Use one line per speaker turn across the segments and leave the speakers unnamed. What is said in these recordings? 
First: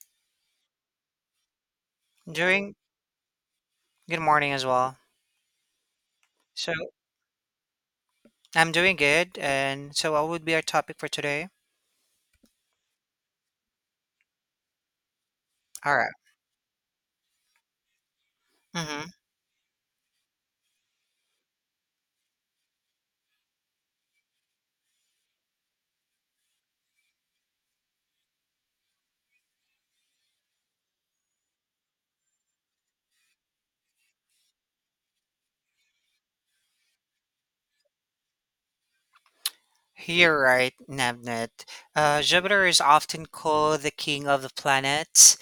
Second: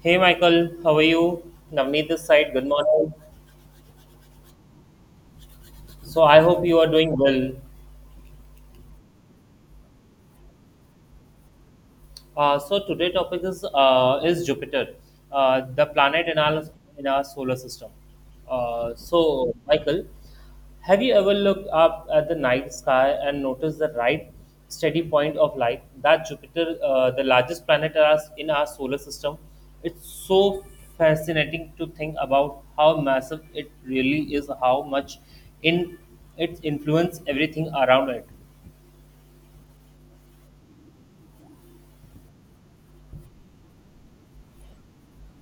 Hey Michael, how are you? Navneet this side, good
Doing
morning.
good morning as well.
So I hope
So
you are doing well.
I'm doing good, and so what would be our topic for today?
So today topic is Jupiter, the
All right.
planet in our solar system. Uh,
Mm-hmm.
so Michael, have you ever looked up at the night sky and noticed the right steady point of light? That Jupiter, the largest planet in our solar system, it's so fascinating to think about how massive it really is, how much in it influence everything around it.
You're right, Nebnet. Jupiter is often called the king of the planets,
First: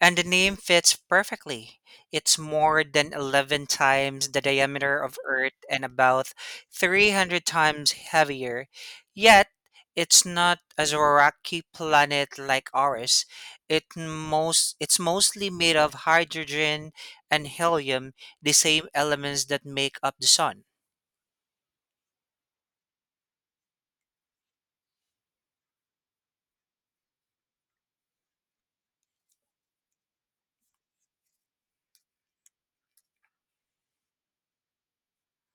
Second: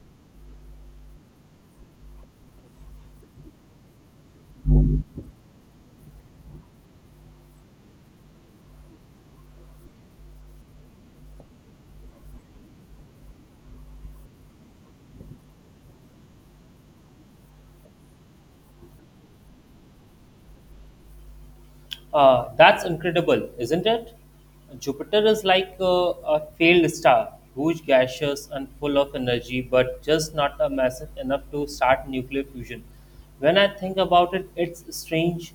and the name fits perfectly. It's more than 11 times the diameter of Earth and about 300 times heavier. Yet, it's not as a rocky planet like ours. It's mostly made of hydrogen and helium, the same elements that make up the sun.
That's incredible, isn't it? Jupiter is like a failed star, huge, gaseous, and full of energy, but just not a massive enough to start nuclear fusion. When I think about it, it's strange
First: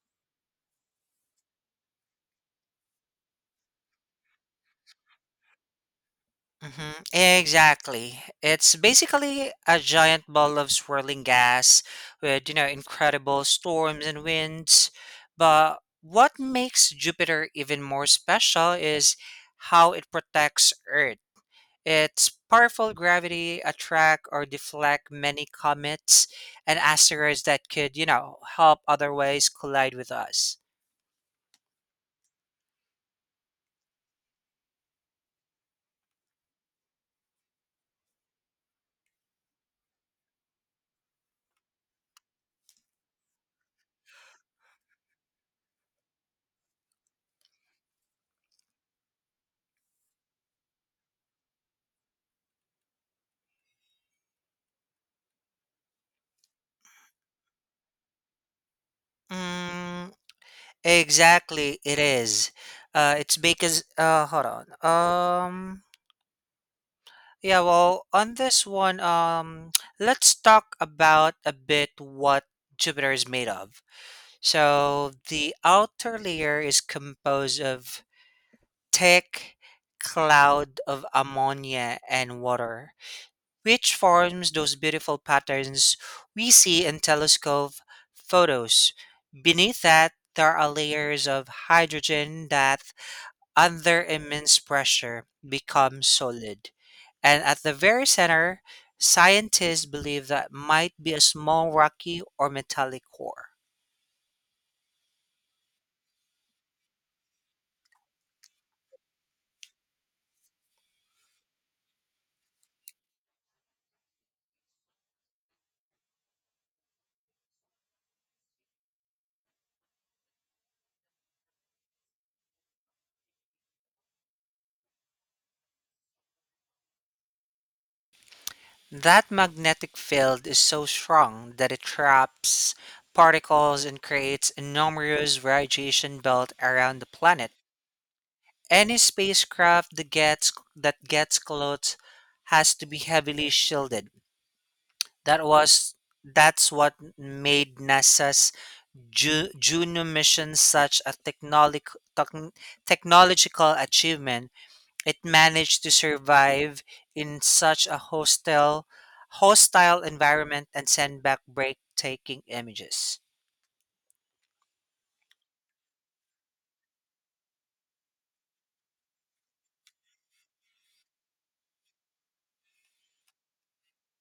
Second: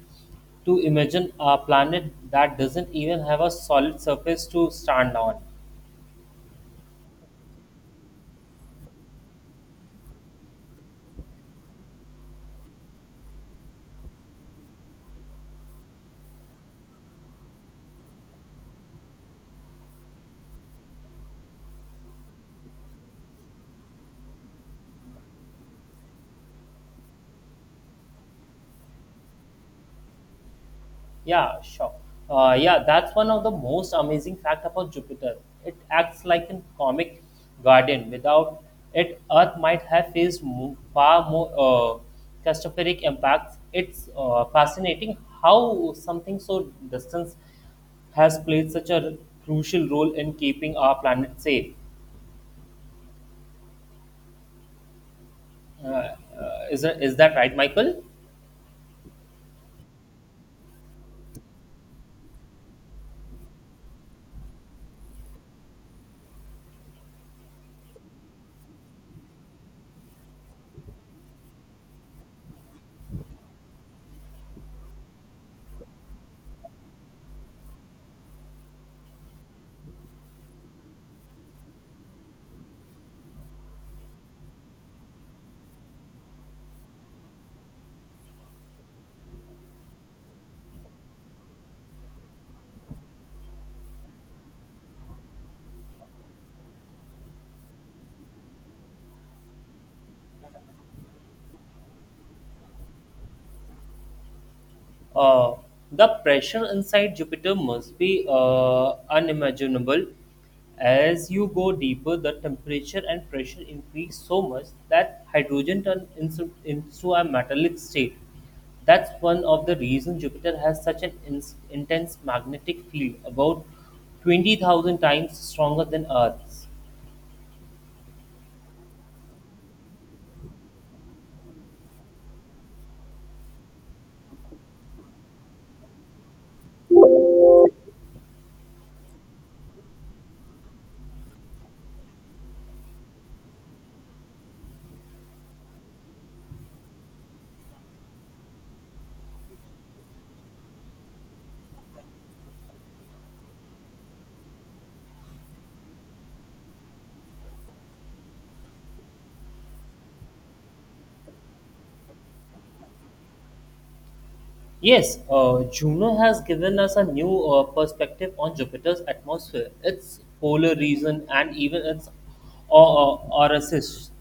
to imagine a planet that doesn't even have a solid surface to stand on.
Exactly. It's basically a giant ball of swirling gas with, you know, incredible storms and winds. But what makes Jupiter even more special is how it protects Earth. Its powerful gravity attract or deflect many comets and asteroids that could, you know, help otherwise collide with us.
Yeah, sure. Yeah, that's one of the most amazing fact about Jupiter. It acts like a comic garden. Without it, Earth might have faced far more catastrophic impacts. It's fascinating how something so distant has played such a crucial role in keeping our planet safe. Uh, uh, is that right, Michael?
Mm, exactly, it is. It's because hold on. Yeah, well, on this one, let's talk about a bit what Jupiter is made of. So the outer layer is composed of thick cloud of ammonia and water, which forms those beautiful patterns we see in telescope photos. Beneath that, there are layers of hydrogen that under immense pressure becomes solid. And at the very center, scientists believe that might be a small rocky or metallic core.
Uh, the pressure inside Jupiter must be unimaginable. As you go deeper, the temperature and pressure increase so much that hydrogen turns into a metallic state. That's one of the reasons Jupiter has such an intense magnetic field, about 20,000 times stronger than Earth's.
That magnetic field is so strong that it traps particles and creates enormous radiation belt around the planet. Any spacecraft that gets close has to be heavily shielded. That was that's what made NASA's junior missions such a technological achievement, it managed to survive in such a hostile environment and send back breathtaking images.
Yes, Juno has given us a new perspective on Jupiter's atmosphere, its polar region, and even its orifice.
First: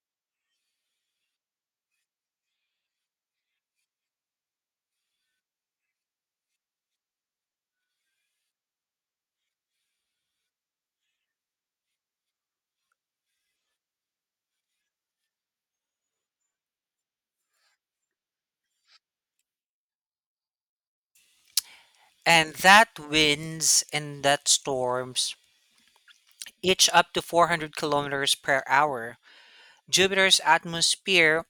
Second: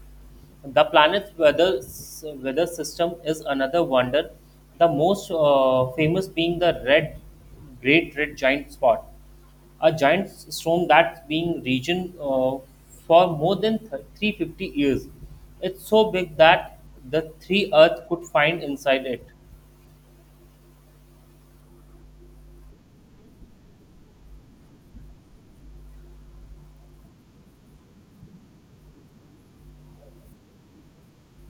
The planet's weather system is another wonder, the most famous being the great red giant spot, a giant storm that's been region for more than 350 years. It's so big that the three Earth could find inside it.
And that winds and that storms, each up to 400 kilometers per hour. Jupiter's atmosphere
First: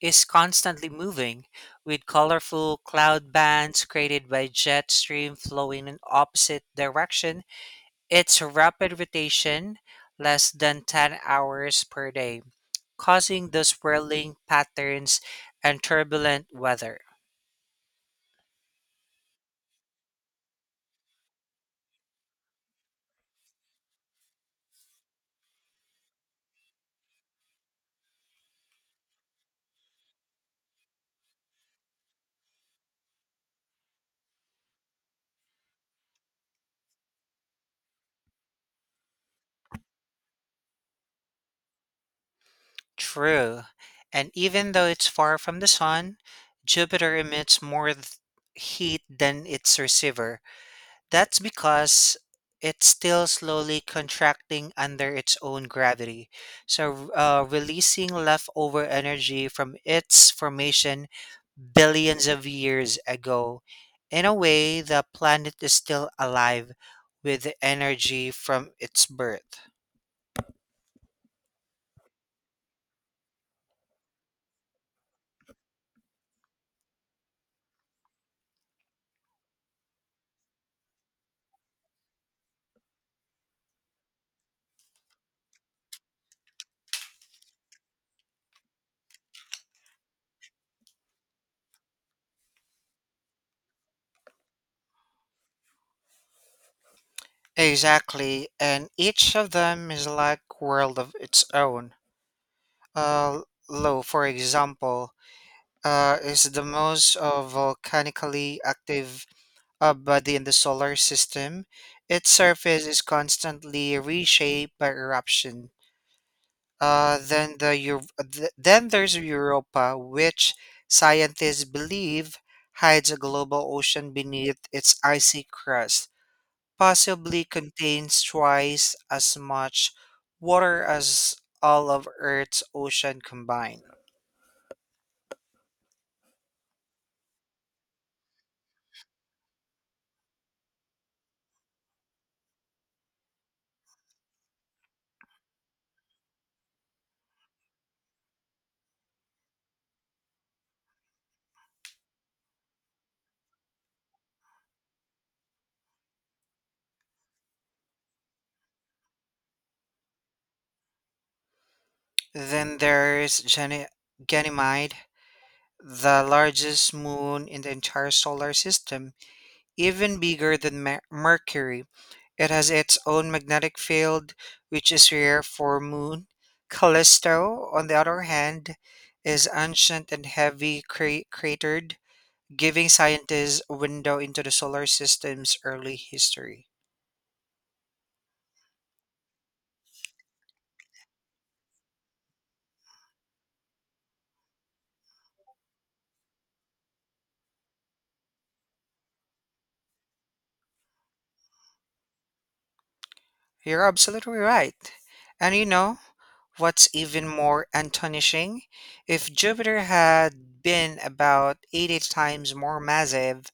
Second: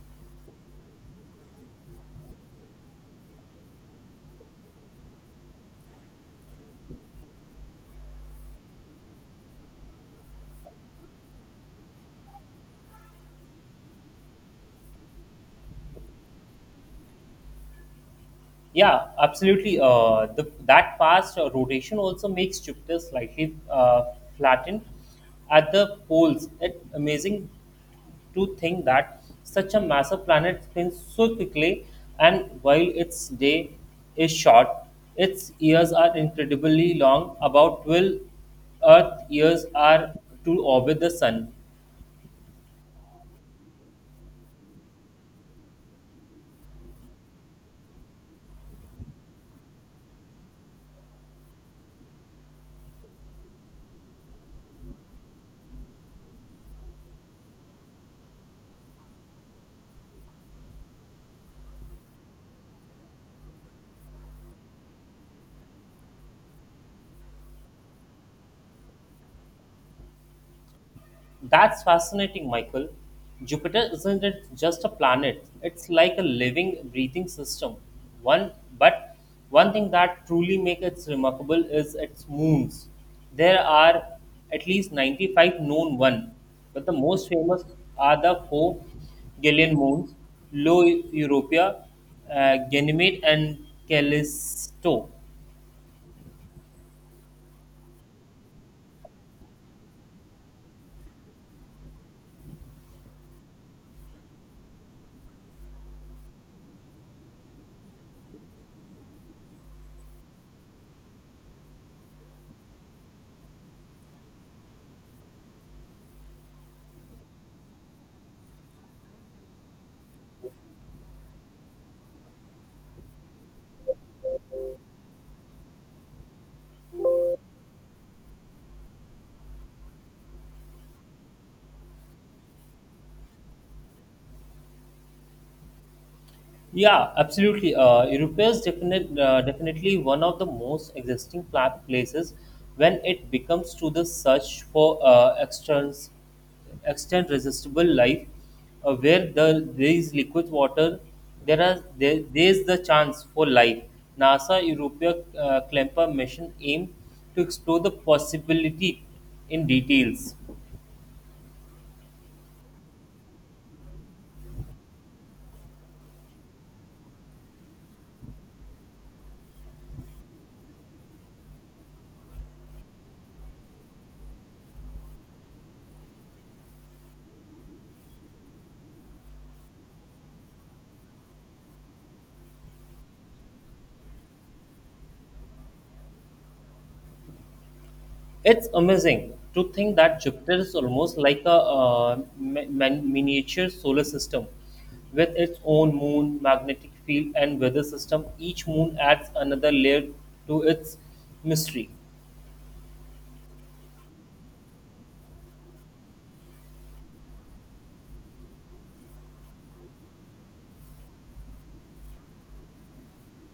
is constantly moving, with colorful cloud bands created by jet stream flowing in opposite direction. It's rapid rotation, less than 10 hours per day, causing the swirling patterns and turbulent weather.
Yeah, absolutely. That fast rotation also makes Jupiter slightly flattened at the poles. It's amazing to think that such a massive planet spins so quickly, and while its day is short, its years are incredibly long. About 12 Earth years are to orbit the Sun.
True. And even though it's far from the sun, Jupiter emits heat than its receiver. That's because it's still slowly contracting under its own gravity, so releasing leftover energy from its formation billions of years ago. In a way, the planet is still alive with the energy from its birth.
That's fascinating, Michael. Jupiter isn't it just a planet? It's like a living, breathing system. One, but one thing that truly makes it remarkable is its moons. There are at least 95 known ones, but the most famous are the four Galilean moons: Io Europa, Ganymede, and Callisto.
Exactly, and each of them is like world of its own. Uh, Lo, for example, is the most volcanically active a body in the solar system, its surface is constantly reshaped by eruption. Uh, then the Eu- then there's Europa, which scientists believe hides a global ocean beneath its icy crust, possibly contains twice as much water as all of Earth's ocean combined.
Yeah, absolutely. Europe is definitely one of the most existing places when it becomes to the search for extend resistible life, where there is liquid water, there is the chance for life. NASA Europa Klemper mission aimed to explore the possibility in details.
Then there's Gany- Ganymede, the largest moon in the entire solar system. Even bigger than Mercury, it has its own magnetic field, which is rare for moon. Callisto, on the other hand, is ancient and heavy cratered, giving scientists a window into the solar system's early history.
It's amazing to think that Jupiter is almost like a miniature solar system with its own moon, magnetic field, and weather system. Each moon adds another layer to its mystery.
You're absolutely right. And you know what's even more astonishing? If Jupiter had been about 80 times more massive,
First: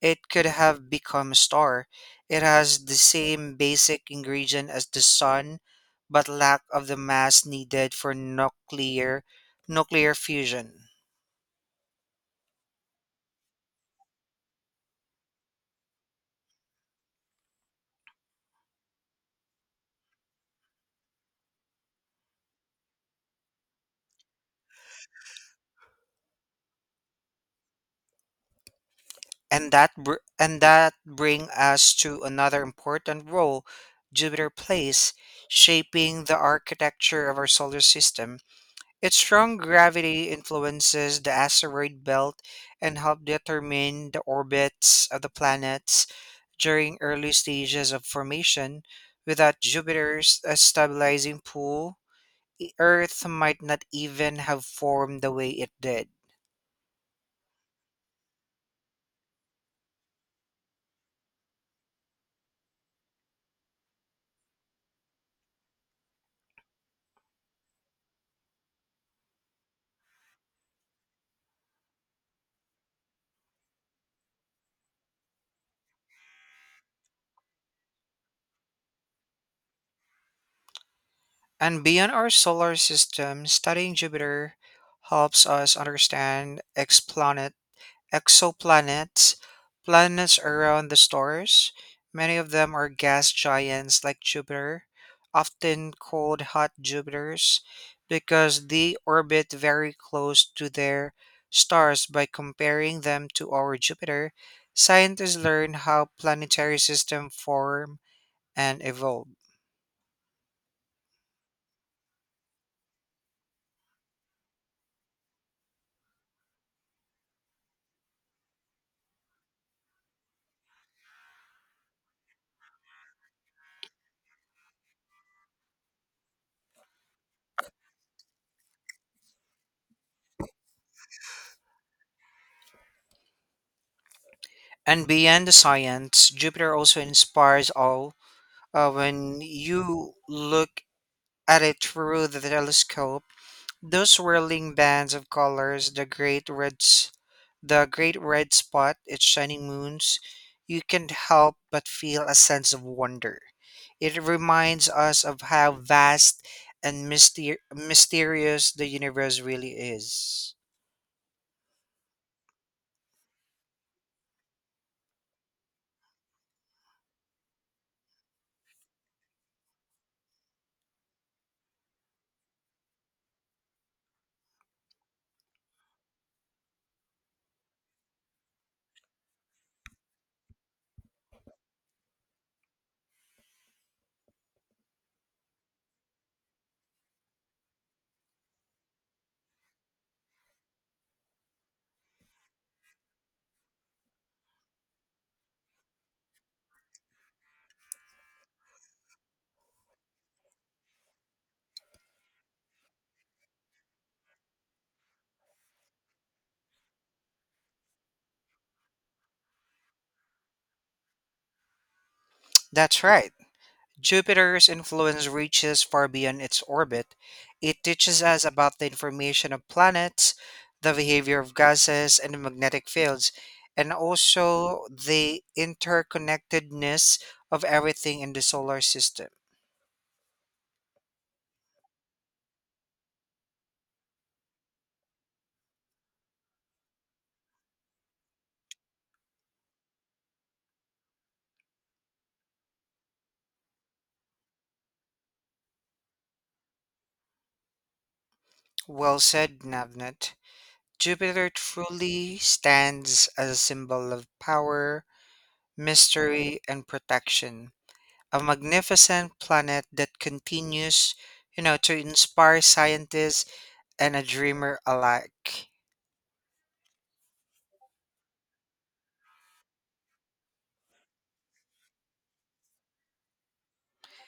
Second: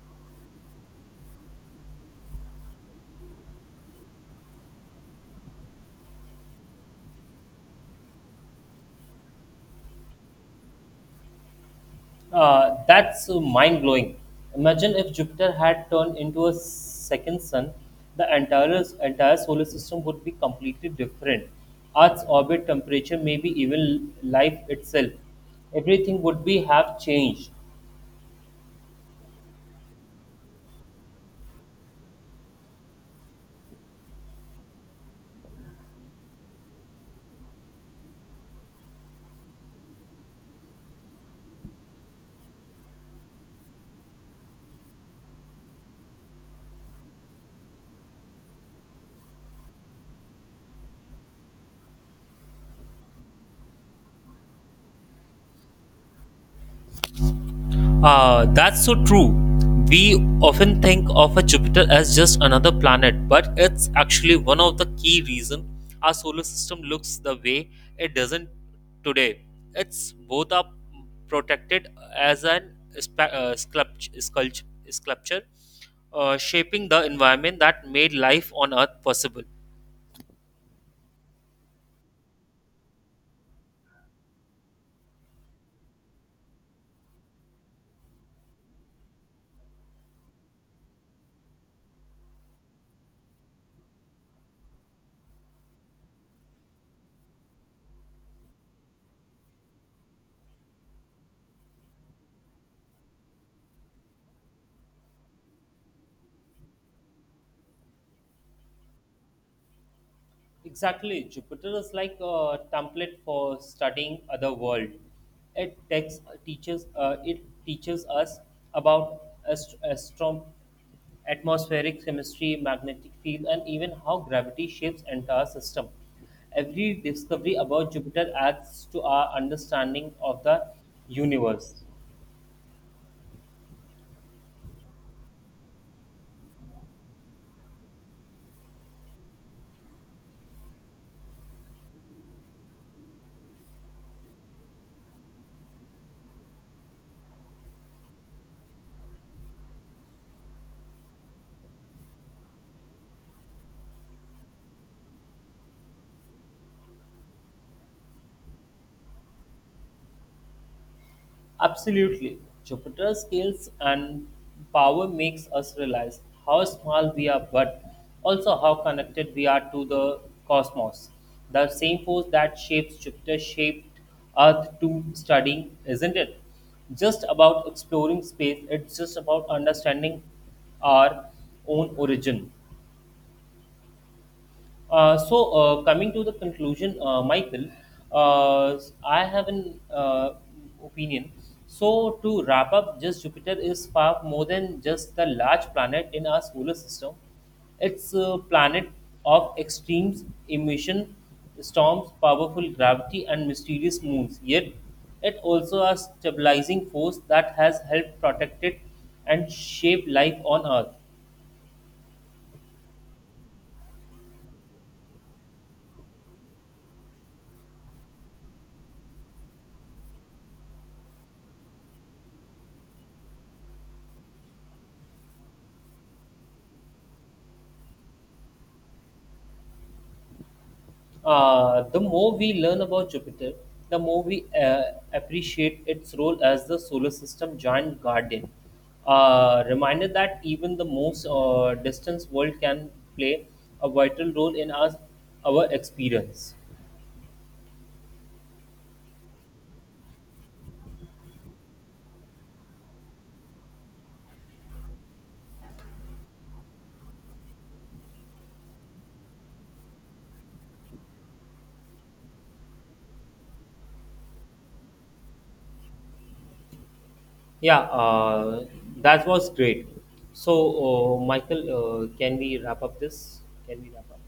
it could have become a star. It has the same basic ingredient as the sun, but lack of the mass needed for nuclear fusion.
That's mind blowing. Imagine if Jupiter had turned into a second sun, the entire solar system would be completely different. Earth's orbit, temperature, maybe even life itself everything would be have changed.
And that bring us to another important role Jupiter plays shaping the architecture of our solar system. Its strong gravity influences the asteroid belt and help determine the orbits of the planets during early stages of formation. Without Jupiter's stabilizing pull, Earth might not even have formed the way it did.
Ah, that's so true. We often think of a Jupiter as just another planet, but it's actually one of the key reasons our solar system looks the way it doesn't today. It's both are protected as an spa- uh, sculpt- sculpt- sculpture, shaping the environment that made life on Earth possible.
And beyond our solar system, studying Jupiter helps us understand exoplanets. Exoplanets. Planets around the stars. Many of them are gas giants like Jupiter, often called hot Jupiters, because they orbit very close to their stars. By comparing them to our Jupiter, scientists learn how planetary systems form and evolve.
Exactly. Jupiter is like a template for studying other world. It takes, it teaches us about ast- astrom- atmospheric chemistry, magnetic field, and even how gravity shapes entire system. Every discovery about Jupiter adds to our understanding of the universe.
And beyond the science, Jupiter also inspires awe. When you look at it through the telescope, those swirling bands of colors, the great reds, the great red spot, its shining moons, you can't help but feel a sense of wonder. It reminds us of how vast and mysterious the universe really is.
Absolutely. Jupiter's scales and power makes us realize how small we are but also how connected we are to the cosmos. The same force that shapes Jupiter shaped Earth to studying, isn't it? Just about exploring space, it's just about understanding our own origin. Coming to the conclusion, Michael, uh, I have an opinion. So, to wrap up, just Jupiter is far more than just the large planet in our solar system. It's a planet of extremes, emission, storms, powerful gravity, and mysterious moons. Yet, it also a stabilizing force that has helped protect it and shape life on Earth.
That's right. Jupiter's influence reaches far beyond its orbit. It teaches us about the information of planets, the behavior of gases and magnetic fields, and also the interconnectedness of everything in the solar system.
The more we learn about Jupiter, the more we appreciate its role as the solar system giant guardian. Reminder that even the most distant world can play a vital role in our experience.
Well said, Navnet. Jupiter truly stands as a symbol of power, mystery, and protection. A magnificent planet that continues, you know, to inspire scientists and a dreamer alike.
Yeah, uh, that was great. Michael, can we wrap up this? Can we wrap up?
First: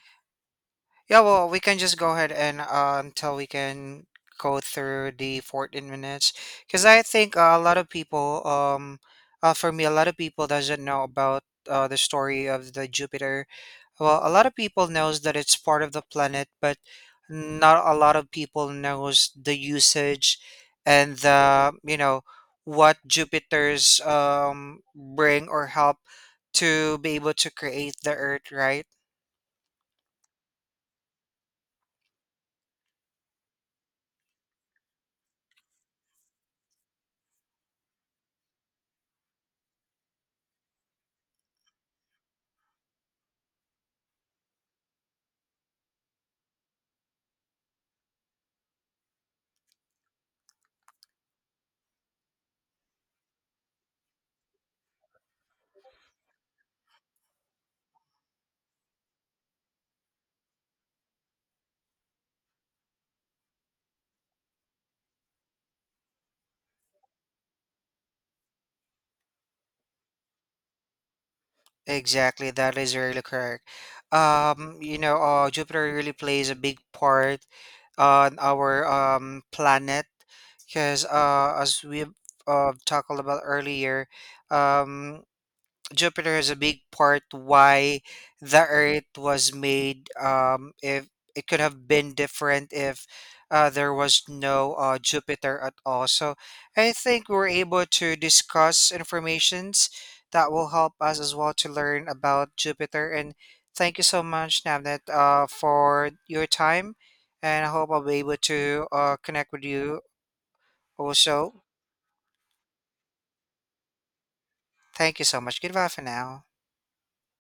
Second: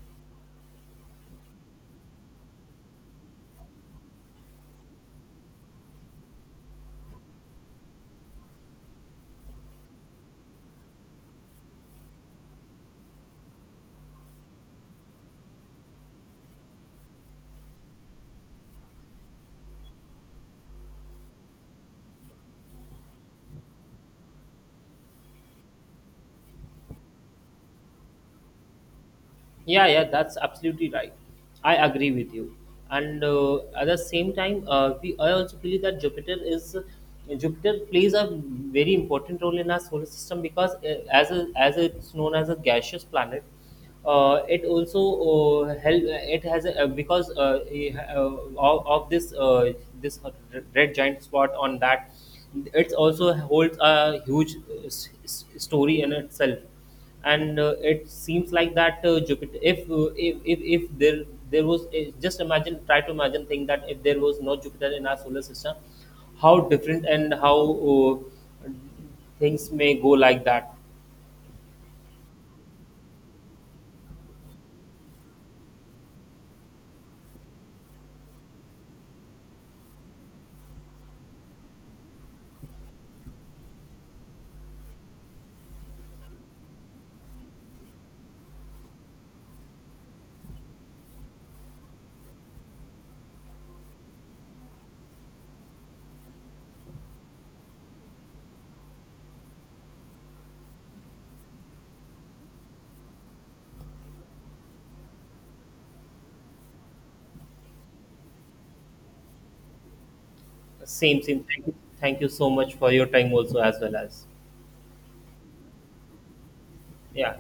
Yeah, well, we can just go ahead and until we can go through the 14 minutes because I think a lot of people, for me, a lot of people doesn't know about the story of the Jupiter. Well, a lot of people knows that it's part of the planet, but not a lot of people knows the usage and the you know what Jupiter's bring or help to be able to create the Earth, right?
Yeah, that's absolutely right. I agree with you. And at the same time, we I also believe that Jupiter plays a very important role in our solar system because as as it's known as a gaseous planet, it also help it has a, because eh, of this this red giant spot on that, it also holds a huge story in itself and it seems like that Jupiter if there was a- just imagine try to imagine think that if there was no Jupiter in our solar system how different and how uh, things may go like that.
Exactly, that is really correct. You know, Jupiter really plays a big part on our planet because as we talked about earlier, um, Jupiter has a big part why the Earth was made. If it could have been different if there was no Jupiter at all. So I think we were able to discuss informations that will help us as well to learn about Jupiter. And thank you so much, Navnet, for your time. And I hope I'll be able to connect with you
Same same
also.
thank you so much for your time also as well as
Thank you so much. Goodbye for now.
yeah.